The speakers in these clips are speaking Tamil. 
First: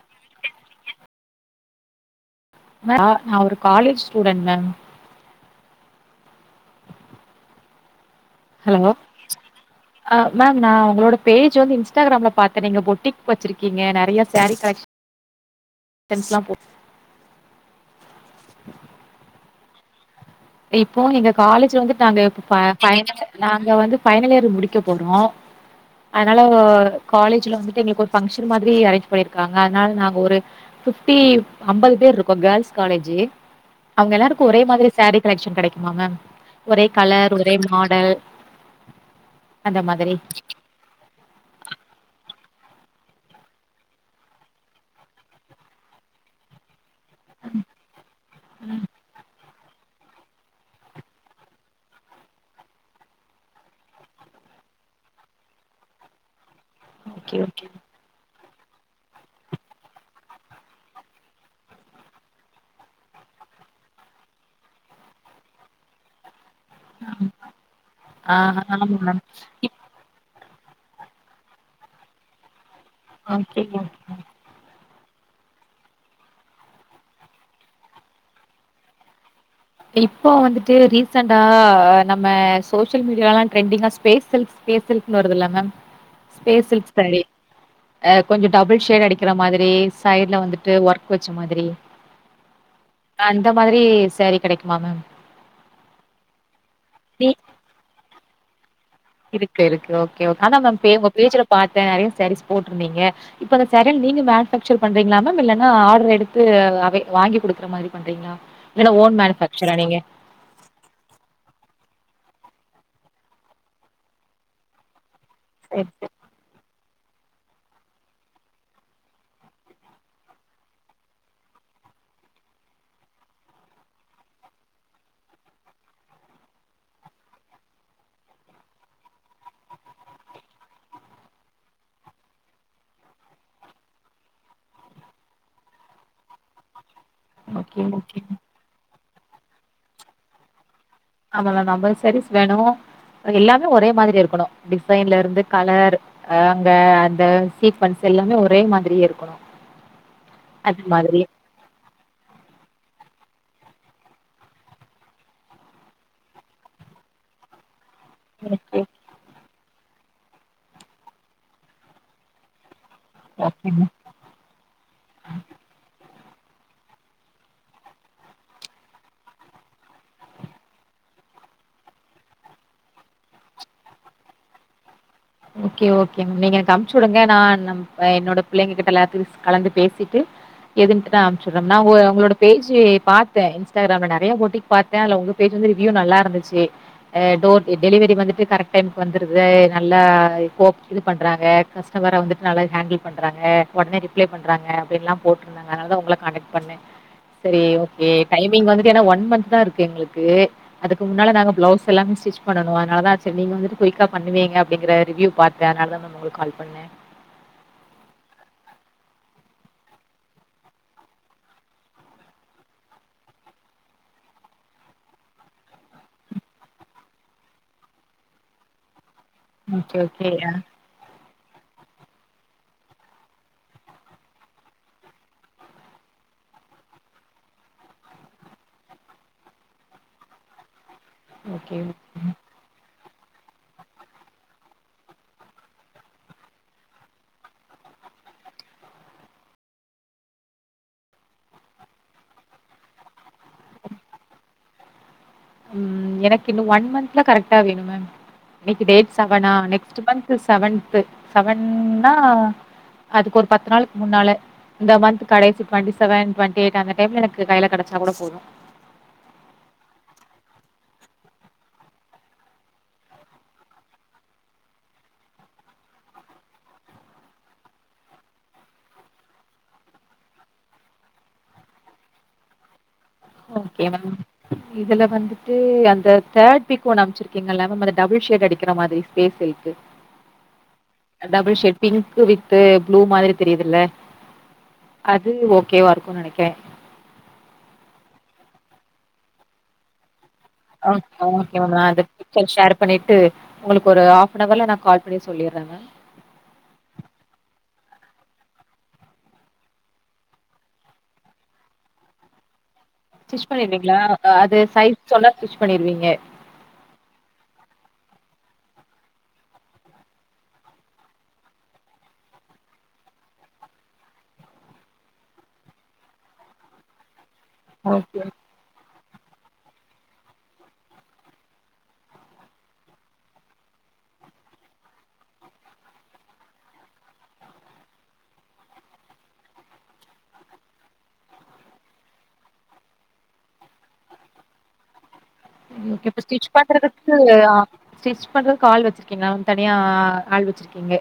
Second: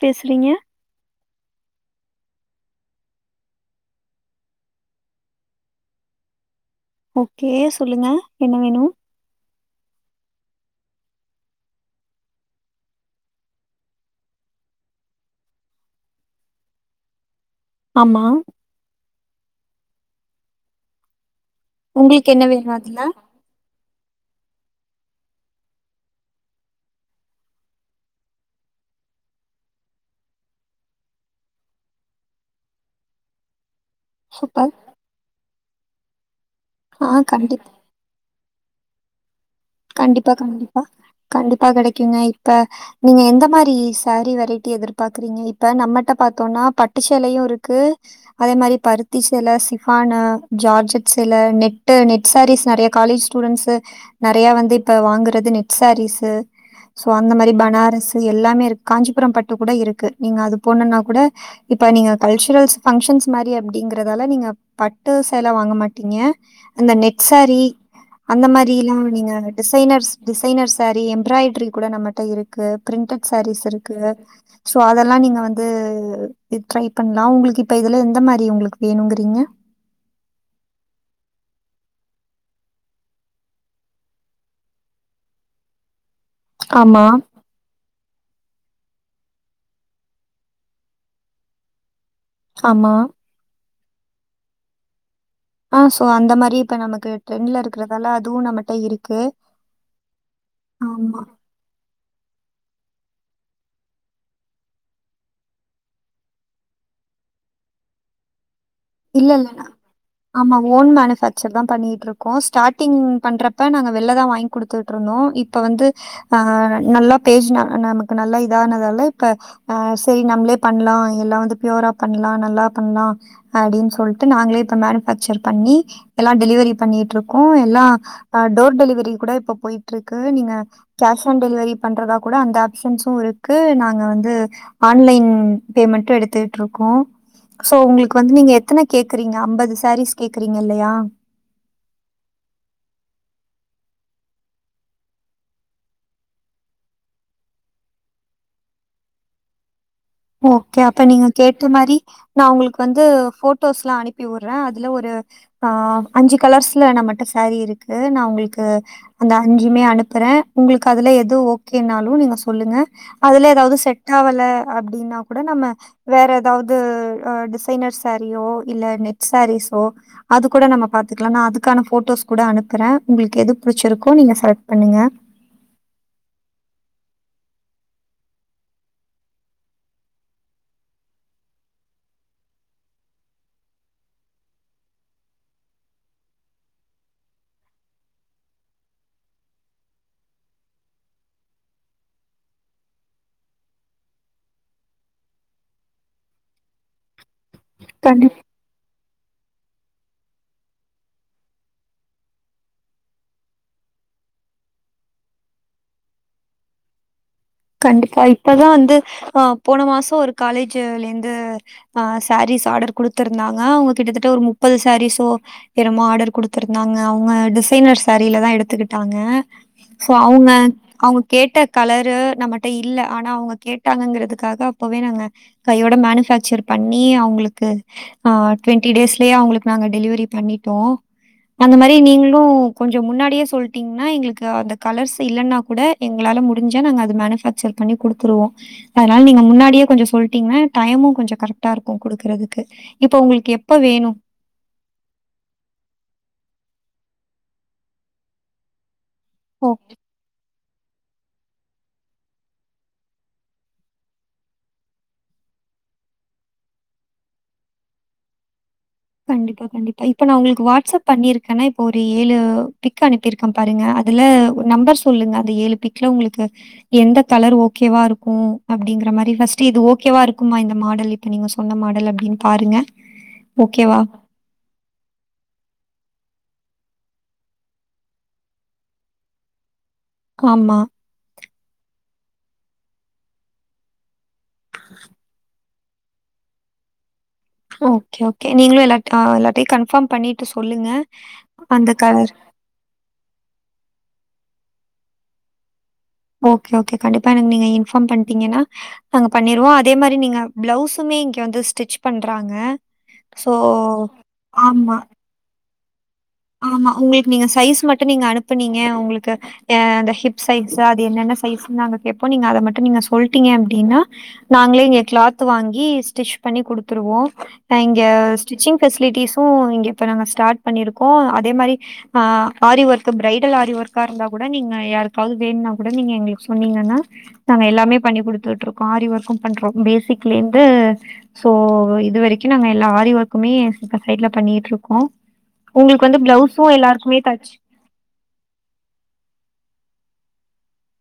பேசுறீங்க நா நா ஒரு காலேஜ் ஸ்டூடென்ட் மேம் ஓகே சொல்லுங்க என்ன வேணு ஹலங்கோ அ மேம் நா உங்களோட பேஜ் வந்து இன்ஸ்டாக்ராம்ல பாத்த நீங்க பொட்டிக் வச்சிருக்கீங்க நறியா சாரீ கலெக்ஷ் டென்ஸ்லா போ ஆமா ரிப்போ எங்க காலேஜ்ல வந்து தாங்க உங்களுக்கு என்ன பபா வேணு அதுல ஃபைனல் இய நாங்க வந்து ஃபைனல் இயர் முடிக்க போறோ அனால ஓ காலேஜ்ல வந்துட்டு எங்களுக் ஒர் ஃபங்க்ஷன் மாதிரி அரேஞ்ச் பண்ணிர்க்காங்க அதனால் நாங்க ஒரு ஃபிஃப்டி அம்பது பேர் ருக்கும் கேர்ள்ஸ் காலேஜு அவ்ங்க எல்லாருக்கு ஒரே சூப்பர் மாதிரி சாரீ கலெக்ஷன் கெடைக்குமா மே ஒரே ஆ கலர் ஒரே கண்டிப் மாடல் அந்த மாதிரி கண்டிப்பா கண்டிப்பா கண்டிப்பா கடைக்குங்க இப்ப நீங்க எந்த மாரி சாரீ வெரைட்டி எதிர்பாக்குறீங்க இப்ப நம்மட்ட பாத்தோனா பட் ட்டு ஷேலையு இருக்கு அதே மாரி ம் பருத்தி சேல சிக் ஆனா ஜார்ஜட் சில நெட்டு நெட் சாரீஸ் நறையா காலேஜ் ஸ்டூடண்ஸு நட் றையா வந்து இப்ப வாங்குறது நெட் சாரீஸு சோ அந்த ஓகே மாரி ஓகே பனாரஸ் து எல்லாமே இரு காஞ்சிபுரம் பட்டு கூட இருக்கு நீங்க அது போனுன்னா கூட இப்ப நீங்க கல்ச்சுரல்ஸ் ஃபங்க்ஷன்ஸ் மாரி அப்டிங்கறதால நீங்கப் பட்டு சேல வாங்க மாட்டீங்க அந்த நெட்சாரி ஆ அந்த ஆமா மாரில்லா மேம் யாங்கு டிசைனர்ஸ் டிசைனர் சேரி எம்ப்ராய்ட்ரி கூட நம்மட்ட இருக் கு ப்ரிண்டட் சாரீஸ் ஓகேங்க இருக்கு சோ அதல்லா நீங்க வந்து வித் ட்ரை பண்லா உங்ளுக்கு இப்ப இதுல எந்த மாரி உங்ளுக் வேணுங்குறீங்க இப்போ வந்துட்டு ரீசண்டா நம்ம சோஷியல் மீடியால ட்ரெண்டிங்கா ஸ்பேஸ் சில்க்ஸ் பேஸ் சில்க்னு வருதுயில்ல மேம் ஸ்பேஸ் சில்க் ஆமா. ஸ்பாடி ஆ கொஞ்சோ டபுள் ஷேட் அடிக்கிற மாதிரி சைட்ல வந்துட்டு ஒர்க் வச்ச மாதிரி ஆமா அந்த மாதிரி சாரி கெடைக்குமா மேம் ஆ சோ அந்த மாரி இப்ப நமக்கு நீ ட்ரெண்ட்ல இருக்றதால அதுவு நம்மட்ட இருக் இருக்கு இருக்கு ஓகே ஓக் ஆனா மேம் பே உங்க ஆமா. பேஜ்ஜுல பாத்தே நெறைய சாரீஸ் போட்ருந்தீங்க இப்ப அந்த சேரன் நீங்க மேனுஃபாக்சர் பண்றீங்ளா மேம் இல்லன்னா ஆட்ரு எடுத்து அவே வாங்கி குடுக்ற மாரி பண்றீங் ளா இலன்னா ஓன் இல்ல இல்ல மேனுஃபாக்ச்சரா நீங்க ஆமா ஓன் மேனுஃபேக்சர் தா பண்ணிட்ருக்கோ ஸ்டாடிங் பண்றப்ப நாங்க வெள்ல தா வாய் குடுத்துட்ருந்தோ இப் இப்ப வந்து சரி, சரி. ஆ நல்லா பேஜ்னா நமக்கு நல்லா இதானதால இப்ப ஆ செய் நம்ளே பண்லா எல்லா வந்து ப்யூரா பண்லா நல்லா பண்லா அடின் சொல்ட்டு நாங்களே இப்ப மேனுஃபேக்சர் பண்ணி எல்லா டெலிவரி பண்ணிட்ருக்கூ எல்லா அ டோர் டெலிவரி கூட இப்ப போய்ட்ருக்கு நீங்க கேஷ் ஆன் டெலிவரி பண்றதா கூட அந்த ஆப்ஷன்ஸு இருக்கு நாங்க வந்து ஆன்லைன் பேமெண்டும் எடுத்துட்ருக்கோ ஓகே ஓகே நீங்க எத்தன கேக்குறீங்க அம்பது சாரீஸ் கேக்றீங்க இல்லையா ஆமா மேம் அம்பது சாரீஸ் வேணு எல்லாமே ஒரே மாதிரி இருக்கணு டிசைன்லருந்து கலர் ஆ அங்க அந்த சீக்வன்ஸ் எல்லாமே ஒரே மாதிரியே இருக்கணு ஓகே அது அப்ப மாதிரி நீங்க கேட்ட மாரி நா உங்கள்க் வந்து ஃபோட்டோஸ்லா அனுப்பி வுர்றே அதுல ஒரு ஆ அஞ்சு கலர்ஸல நம்மட்ட சாரீ இருக்கு நா உங்குள்க்கு ஓகே அந்த அஞ்சுமே அனுப்புறே உங்ளுக்கு அதுல எது ஓகேனாலு நீங்க சொல்லுங்க அதுல ஓகேங்க ஏதாவ்து செட் ஆவல அப் அப்டினாகூட நம்ம வேற எதாவ்து டிசைனர் சாரியோ இல்ல நெட் சாரீஸோ அது கூட நம்ம பாத்துக்கலா நா அதுக்கான போட்டோஸ்கூட அனுப்புறே உங்குளுக்கு எது புடிச்சிருக்கோ நீங்க செலக்ட் பண்ணுங்க ஓகே ஓகே மேம் நீங்க எனக்கு அம்ச்சுடுங்க நான் அ என்னோட பிள்ளைங்ககிட்ட எல்லாத்தையு கலந்து பேசிட்டு எதுன்ட்டு நா அம்ச்சுற்ற நா உங்க உங்களோட பேஜு பாத்தே இன்ஸ்டாக்ராம்ல நறைய போட்டிங் பாத்தே அத்ல உங்க பேஜ் வந்து ரிவ்யூ நல்லா இருந்துச்சு ஆ டோ டெலிவரி வந்துட்டு கரெக்ட் டைமுக்கு வந்துருது நல் நல்லா இப்போ இது பண்றாங்க கஸ்டமரா வந்துட்டு நல்லா ஹேண்டில் பண்றாங்க உடனடி ரிப்ளை பண்றங்க அப்டின்லா போட்ருதாங்க அதுனாலதா உங்கள காட்டெக்ட் பண்ண செரி ஓகே கண்டிப் டைம் நீங்க வந்துட்டு எனா ஒன் மந்த்தா இருக்கு எங்குளுக்கு அதுக்கு முன்னால நாங்க ப்ளொவுஸ் எல்லாமே ஸட்ரிச் பண்ணனு அதனாலதா சேர் நீங்க வந்துட்டு குயிக்கா பண்ணுவீங்க அப்டிங்கற ரிவ்யூ பாத்த அதனாலதா மேம் உங்குளுக்கு கால் பண்ணே கண்டிப்பா இப்பதா வந்து ஆ போன மாசோ ஒரு காலேஜு இருந்து ஆ சாரீஸ் ஆடர் குடுத்திருந்தாங்க அவுங்க கிட்டத்தட்ட ஒரு முப்பது சாரீஸோ எனமோ ஆடர் குடுத்துருந்தாங்க அவுங்க டிசைனர் சாரிலதா எடுத்துகிட்டாங்க ஓகே, சோ ஓகே. அவுங்க ஆ. அவுங்க கேட்ட கலரு நம்மட்ட இல்ல ஆனா அவுங்க கேட்டாங்கங்கறதுக்காக அப்பவே நாங்க கையோட மேனுஃபேக்சர் பண்ணி அவுங்குளுக்கு ஆ டுவெண்டி டேஸ்லயே அவுங்குளுக்கு நாங்க டெலிவரி பண்ணிட்டோ ஓகே. அந்தமாரி நீங்ளு கொஞ்சோ முன்னாடியே சொல்டீங்னா எங்குளுக்கு அந்த கலர்ஸ் இல்லனாகூட எங்ளால முடிஞ்சா நாங்க அ இது மேனுஃபக்சர் பண்ணி குடுத்துருவோ அதனால நீங்க முன்னாடியே கொஞ்சோ சொல்ட்டீங்கனா டைமு கொஞ்சோ கரெக்டா இருக்கு குடுக்கறதுக்கு இப்ப உங்குளுக்கு எப்ப வேணு ம் எனக்கு இன்னு ஒன் மந்த்ல கரெக்டா வேணு மேம் இன்னிக்கு டேட் சவனா ஓ! நெக்ஸ்ட்டு மந்த்து சவன்து சவன்னா அதுக்கு ஒரு பத்து நாளுக் முன்னால இந்த மந்த் கடைச்சி டுவெண்டி செவன் டுவெி எய்க் அந்த டைம்ல எனக்கு கைல கடைச்சா கூட போது கண்டிப்பா கண்டிப்பா இப்ப நா உங்குளுக்கு வாட்ஸ்அப் பண்ணிருக்கன்னா இப்ப ஒரு ஏழு பிக் அனுப்பிருக் க்க பாருங்க அதுல ஒரு நம்பர் சொல்லுங்க அந்த ஏழு பிக்ல உங்குளுக்கு எந்த தலர் ஓகேவா இருக்கு அப்டிங்கற மாரி ஃபஸ்ட்டு இது ஓகேவா இருக்குமா இந்த மாடல் இப் இப்ப நீங்க சொன்ன மாடல் அப்டின் பாருங்க ஓகே ஓகேவா? மேம் இதுல வந்துட்டு அந்த தேர்ட் பீக் ஒன்னு அம்ச்சிருக்கீங்கல்ல மேம் அந்த டபுள் ஷேட் அடிக்கறமாதிரி ஸ்பேஸ் ஸில்கு [inaudible] ஆமா டபுள் ஷேட் பிங்க்கு வித்து ப்ளுமாரி தெரிதுல்ல அது ஓ கேவா இருக்கு நனைகுறே ஓகே ஓகே நீங்களு எல்ல ஆ எல்லார்டையு கன்பாம் பண்ணிட்டு சொல்லுங்க ஓகே ஓகே மேம் நா அந்த கலர் பிக்சர் ஷேர் பண்ணிட்டு உங்களுக்கு ஒரு ஆஃப்ஃபனவர்ல நா கால் பண்ணி சொல்லிறே மேம் ஓகே ஓகே கண்டிப்பா எனக் நீங்க இன்ஃபாம் பண்ட்டீங்கனா நாங்க பண்ணிருவோ அதேமாரி நீங்க ப்ளவுஸுமே இங்க வந்து ஸ்டிச் பண்றாங்க ஸ்டிச் ஸோ பண்ணிருவீங்ளா அது ஆமா. சைஸ் சொன்ன ஸ்டிச் பண்ணிருவீங்க ஆமா உங்குளுக்கு நீங்க சைஸ் மட்டு நீங்க அனுப்புனீங்க உங்குளுக்கு அ அந்த ஹிப் சைஸு அது என்னென்ன சைஸ்ன் நாங்க கேப்போ நீங்க அத மட்டு நீங்க சொல்டீங்க அப்டினா நாங்களே இங்க கிளாத் வாங்கி ஸ்டிச் பண்ணி குடுத்துருவோ நா இங்க ஓகே ஓகே ஸ்டிச்சிங் ஃபெஸ்லிட்டிஸு இங்க இப்போ நாங்க ஸ்டாட் பண்ணீருக்கோ அதே மாரி ஆ ஆரி ஒர்க்கு பிரைடல் ஆரி ஒர்க்கா இருந்தா கூட நீங்க யாருக்காவ்து வேணுனா கூட நீங்க எங்களுக் சொன்னீங்கன்னா நாங்க எல்லாமே பண்ணி குடுத்துட்ருக்கோ ஆரி ஒர்க்கு பண்றோ பேசிக்லேர்ந்து சோ இது வரைக்கு நாங்க எல்லா ஆரி ஒர்க்குமே ஸ் இப்ப சைட்ல பண்ணீட்ருக்கோ ஓகே இப்ப ஸ்டிச் பண்றதுக்கு ஆ தச்சு ஸ்டிச் பண்றதுக் ஆள் வெச்சிருக்கீங்ளாம் தனியா ஆள் வெச்சிருக்கீங்க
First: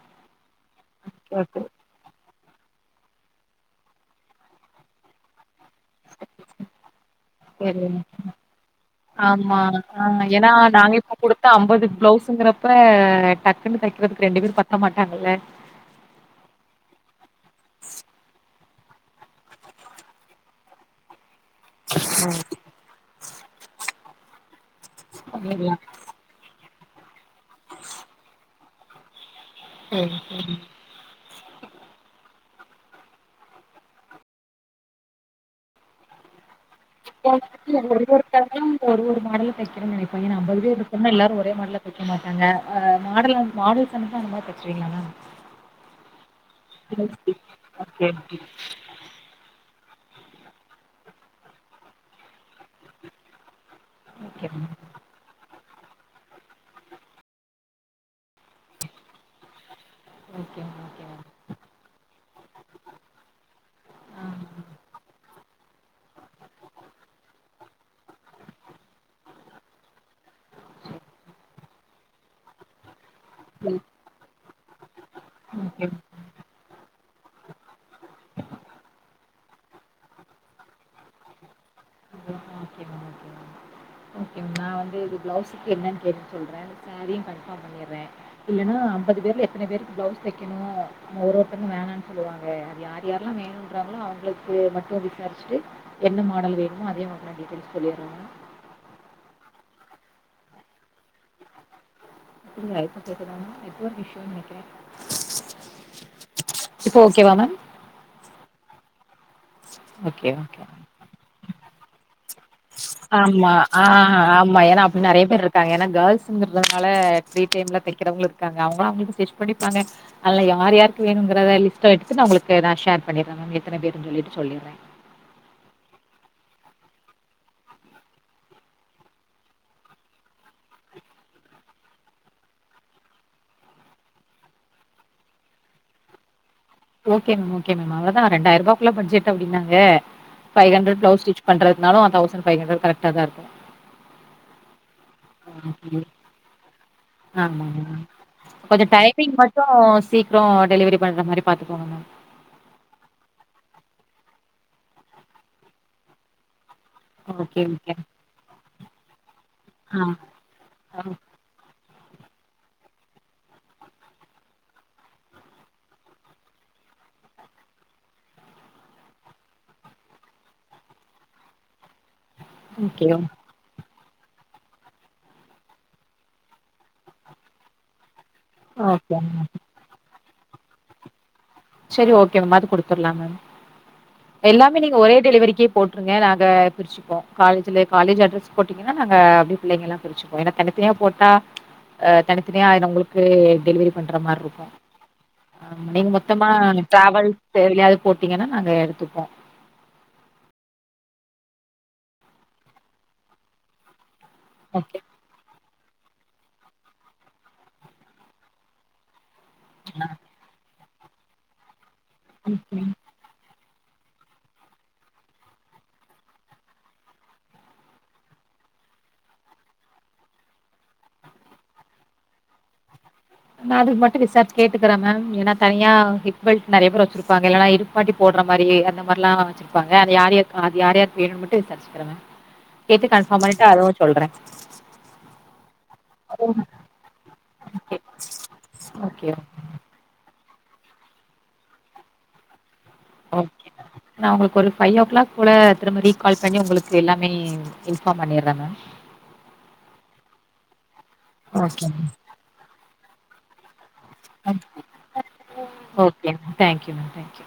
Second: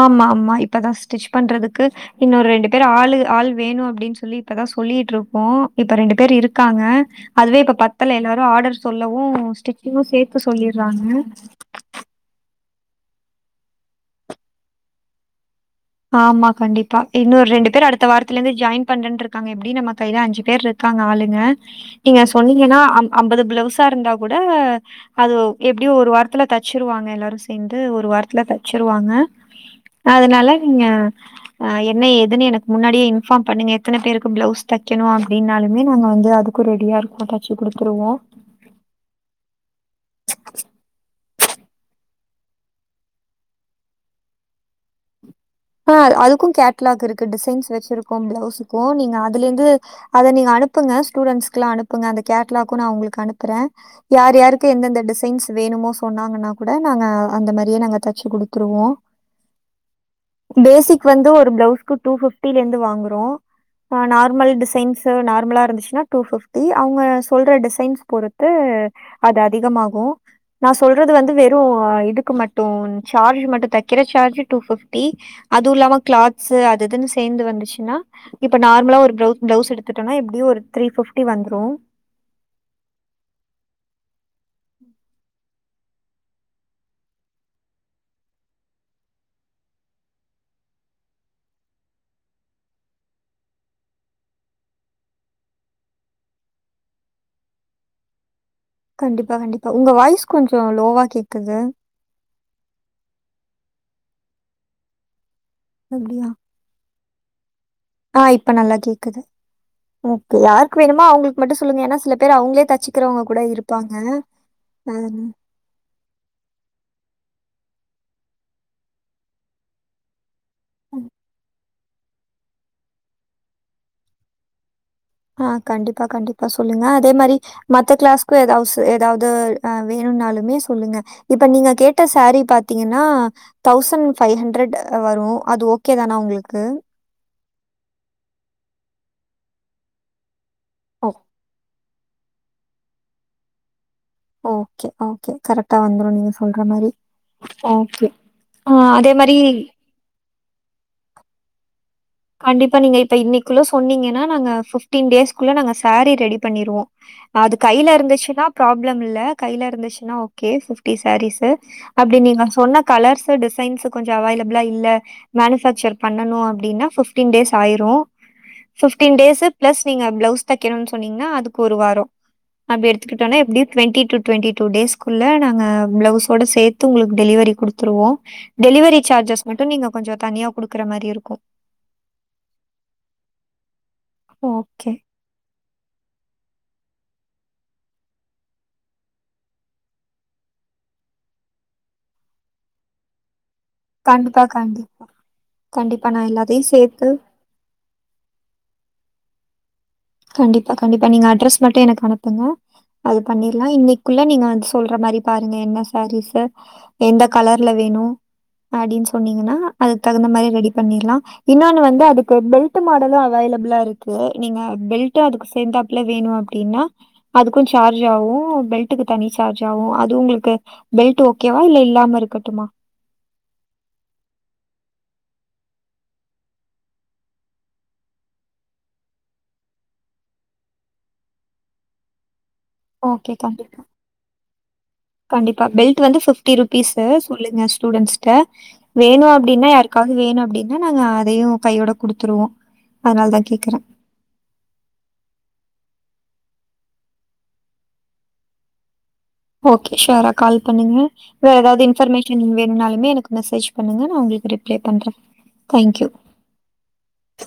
ஆமாமா இப்பதா ஸ்டிச் ஓகே பண்றதுக்கு இன்னு ரெண்டு பேர் ஆளுக ஆள் வேணு அப்டின் சொல்லி இப்பதா சொல்லீட்ருக்கோ இப்ப ரெண்டு பேர் இருக்காங்க அதுவே இப்ப சரி பத்தல எல்லாரு ஆடர் சொல்லவு ஆமா ஆ ஸ்டிச்சிங்கு சேத்து சொல்லீர்றாங்க னுங்கறப்ப டக்குனு தெக்கறதுக்கு ரெண்டு பேர் பத்த மாட்டாங்கல்ல ஆமா கண்டிப்பா இன்னு ரெண்டு பேர் அடுத்த வாரத்துல இருந்து ஜாய்ன் பண்றன்ருக்காங்க எப்டி நம்ம கைல அஞ்சு பேர்ருக் காங்க ஆளுங்க நீங்க சொன்னீங்கன்னா அம் அம்பது ப்ளவுஸா இருந்தா கூட அது பண்ணிர்லா எப்டியு ஒரு வாரத் துல தச்சிருவாங்க எல்லாரு சேந்து ஒரு வாரத்துல தச்சிருவாங்க சரி சரி அதுனால க ஆ என்ன ஏதுன்னு எனக் முன்னாடியே இன்ஃபாம் பண்ணுங்க எத்தன பேருக்கு பிளவுஸ் தைக்கணு அப்டின்னாலுமே நாங்க வந்து அது க்கு ரெடியா இருக்கோ தச்சு குடுத்துருவோ தங்களு ஒரு ஒரு மாடல்ல தெக்கனுன் நெனைப்பாய்ங்க ஏனா அம்பது பேர்ருக்கோம்னா எல்லாரு ஒரே மாடல்ல தெக் க மாட்டாங்க அ மாடல் வந் மாடல் தந்துட்டா அந்த மாரி தச்சிருவீங்ளா மேம் ஆ அது அதுக்கு கேட்லாக் இருக்கு டிசைன்ஸ் ஓகே ஓகே வெச்சிருக்கோ ஓகே பிளவுஸுக்கு நீங்க அ துலர்ந்து அத நீங்க அனுப்புங்க ஸ்டூடெண்ட்ஸ்க்குலா அனுப்புங்க அந்த கேட்லாக்கு நா உங்களுக்கு அனுப்பறே யார் ஓகே யாருக்கு மேம் எந்தெந்த டிசைன்ஸ் வேணுமோ சொன்னாங்கன்னா கூட நாங்க அந்த மாரியே நாங்க தச்சு குடுத்துருவோ okay ma'am basic okay ma'am வந்து ஒரு பிளவுஸ்க்கு டூ ஃபிஃப்டிலர்ந்து வாங்குறோ ஆ நார்மல் டிசைன்ஸ்ஸு நார்மலா இருந்துஸ்னா டூ ஃபிஃப்டி அவுங்க சொல்ற டிசைன்ஸ் பொறுத்து அது அதிகமாகு நா சொல்றது வந்து வெறு இதுக்கு மட்டு சார்ஜு மட்டு தைக்கிற சார்ஜு டூ ஃபிஃப்டி அது ஓகே ஓகே இல்லாம மேம் கிளாத்ஸு அது இதுன்னு சேந்து வந்துஸ்சுன்னா இப்ப நார்மலா ஒரு பிரவுஸ் பிளவுஸ் எடுத்துட்டம்னா எப்டியு ஒரு த்ரீ ஃபிஃப்டி வந்துரு [inaudible] okay ma'am okay ma'am okay ma'am நா வந்து இது பிளவுஸுக்கு என்னன் கேட்டுட் சொல்றே சாரியு கன்ஃபாம் பண்ணீர்றே இல்லனா அம்பது பேர்ல எத்தன பேருக்கு பிளவுஸ் தெக்கணு ஒரு ஒருத்தங்க வேணான் சொல்லுவாங்க அது யாரு யார்ல்லா வேணுறாங்ளோ அவுங்களுக்கு மட்டு விசார்ச்சிட்டு என்ன மாடல் வேணுமோ அதே மாடல்ல டீட்டெய்ல்ஸ் சொல்லீர்றே கண்டிப்பா கண்டிப்பா உங்க வாய்ஸ் கொஞ்சோ லோவா கேக்குது அப்டிங்களா இப்ப கேக்குதா மேம் நெட்வொர்க் இஷ்ஷுன் நெனைக்கிறே அப்டியா இப்ப ஓகேவா மேம் ஆ இப்ப நல்லா கேக்குது ஓகே யாருக்கு வேணுமோ அவுங்களுக்கு மட்டு சொல்லுங்க ஏனா சில பேர் அவுங்ளே ஆமா ஆ ஆமா ஏனா அப்டி நெறைய அதனா பேர்ருக் காங்க ஏனா கேள்ஸுங்கறதுனால ஃப்ரீ டைம்ல தெக்கிறவங்களு இர்க்காங்க அவுங்கலா அவுங்களுக்கு ஸ்டிச் பண்ணிப்பாங்க அதுல யார் யாருக்கு வேணுங்கறத லிஸ்ட்டா எடுத்துட் நா உங்களுக்கு நா ஷேர் பண்ணீர்றே மேம் எத்தன பேருன் சொல்லீட்டு சொல்லீர்றே ஆ கண்டிப்பா கண்டிப்பா சொல்லுங்க அதே மாரி மத்த கிளாஸ்க்கு எதாவ் சு எதாவ்து ஆ வேணுன்னாலுமே சொல்லுங்க இப்ப நீங்க கேட்ட சாரி பாத்தீங்கன்னா தௌசண்ட் ஃபைவ் ஹண்ட்ரட் வரும் அது ஓகே தானா உங்களுக்கு ஓகே மேம் ஓகே மேம் அவளதான் ரெண்டாயரூபாக்குள்ள பட்ஜெட்டு அப்டின்னாங்க பைவ் ஹண்ட்ரட் ஓ! பிளவுஸ் ஸ்டிச் பண்றதுக் குனாலும் தௌசண்ட் ஃபைவ் ஹண்ட்ரட் கரெக்ட்டா தான் இருக்கும் ஓகே ஓகே கரெக்ட்டா வந்துரும் நீங்க சொல்ற மாறி ஓகே ஆ கொஞ்சம் அதே டைமிங் மாரி மட்டும் சீக்கிரம் டெலிவரி பண்ற மாறி பாத்துக்கோங்க மேம் கண்டிப்பா நீங்க இப்ப இன்னைக்குள்ள சொன்னீங்கன்னா நாங்க ஃபிப்டீன் டேஸ்குள்ள நாங்க சாரீ ரெடி பண்ணிருவோம் மேம் அது ஓகே கைல ஓகே இருந்துச்சுன்னா ப்ராப்ளம் இல்ல கைல இருந்துச்சுன்னா ஓகே ஃபிப்டி ஆ சாரீஸு அப்படி நீங்க சொன்ன கலர்ஸ் டிசைன்ஸ் கொஞ்சம் அவைலபிளா இல்ல மேனுபேக்சர் பண்ணனும் அப்படின்னா ஃபிப்டீன் டேஸ் ஆயிரும் ஃபிப்டீன் டேஸு ப்ளஸ் நீங்க ப்ளவுஸ் தைக்கணும்னு சொன்னங்கன்னா அதுக்கு ஒரு வாரம் அப்டி ஓகே எடுத்துக்கிட்டோனா எப்டியும் டுவெண்ட்டி டூ டுவெண்ட்டி டூ டேஸ்க்குள்ள நாங்க பிளவுஸோட சேத்து உங்களுக்கு டெலிவரி குடுத்துருவோம் டெலிவரி ஓகே மேம் சார்ஜஸ் மட்டும் நீங்க கொஞ்சம் தனியா குடுக்குற மாரி என் இருக்கும் சேரி ஓகே மேம் அது குடுத்துடலாம் மேம் எல்லாமே ஓகே. நீங்க ஒரே டெலிவரிக்கே போட்ருங்க நாங்க பிரிச்சுப்போம் காலஜல காலேஜ் அட்ரஸ் போட்டீன்னா நாங்க அப்படியே பிள்ளைங்கல்லாம் பிர ஏன்னா தனித்தனியா போட்டா தனித்தனியா ஆய்டு உங்களுக்கு டெலிவரி பண்ற கண்டிப்பா மார்ருக்கும் கண்டிப்பா கண்டிப்பா நா எல்லத்தையு சேத்து யாவது போட்டீங்கன்னா நாங்க எடுத்துப்போம் கண்டிப்பா கண்டிப்பா நீங்க அட்ரஸ் மட்டும் எனக்கு அனுப்புங்க அது பண்ணிர்லாம் இன்னைக்குள்ள நீங்க சொல்ற ஓகே மாறி பாருங்க என்ன சாரீஸு எந்த கலர்ல வேணு அப்படின் சொன்னீங்கன்னா அதுக்கு தகுந்த மாறி ரெடி பண்ணிடலாம் இன்னொன்னு வந்து அதுக்கு பெல்ட் ஓகே மாடலும் அவைலபிளா இருக்கு க்கு நீங்க பெல்ட்டும் அதுக்கு சேந்தாப்புல வேணும் அப்டின்னா அதுக்கும் சார்ஜ் ஆகும் பெல்ட்டுக்கு தனி சார்ஜ் ஆகும் அது உங்களுக்கு பெல்ட் ஓகேவா இல்ல இல்லாம இருக்கட்டுமா நா அதுக்கு மட்டு விசாரிச்சு கேட்டுக்கற மேம் ஏன்னா தனியா ஹிப் பெல்ட் நெறய பேர் வச்சிருப்பாங்க இல்லனா இரு ட்டி போடுற மாதிரி அந்த மாறில்லா வச்சிருப்பாங்க அது யார் யார்க்கு அது யார் யார்க்கு வேணுனு மட்டு விசாரிச்சுக்குற மேம் எப்டி ஓகே கன்ஃபார்ம் பண்ணிட்டு கண்டிப்பா அதுவு சொல்றேன் கண்டிப்பா பெல்ட் வந்து ஃபிப்டி ருபீஸ்ஸு சொல்லுங்க ஓகே ஸ்டூடண்ட்ஸ் ட வேணு ஓகே அப்படின்னா யாருக்காவது வேணு அப்படின்னா நாங்க அதையு கையோட குடுத்துருவோம் அதனாலதா கேக்குறேன் நா உங்களுக்கு ஒரு ஃபைவ் ஓ கிளாக் போல திரும்ப ரீ கால் பண்ணி உங்களுக்கு எல்லாமே இன்ஃபார்ம் பண்ணிடுறேன் மேம் ஓகே ஷோரா கால் பண்ணுங்க வேற எதாவது ஓகே இன்பர்மேஷன் வேணும்னாலுமே எனக்கு மெசேஜ் பண்ணுங்க நா உங்களுக்கு மேம் ரிப்ளை பண்றேன் thank you okay ma'am thank you ma'am thank you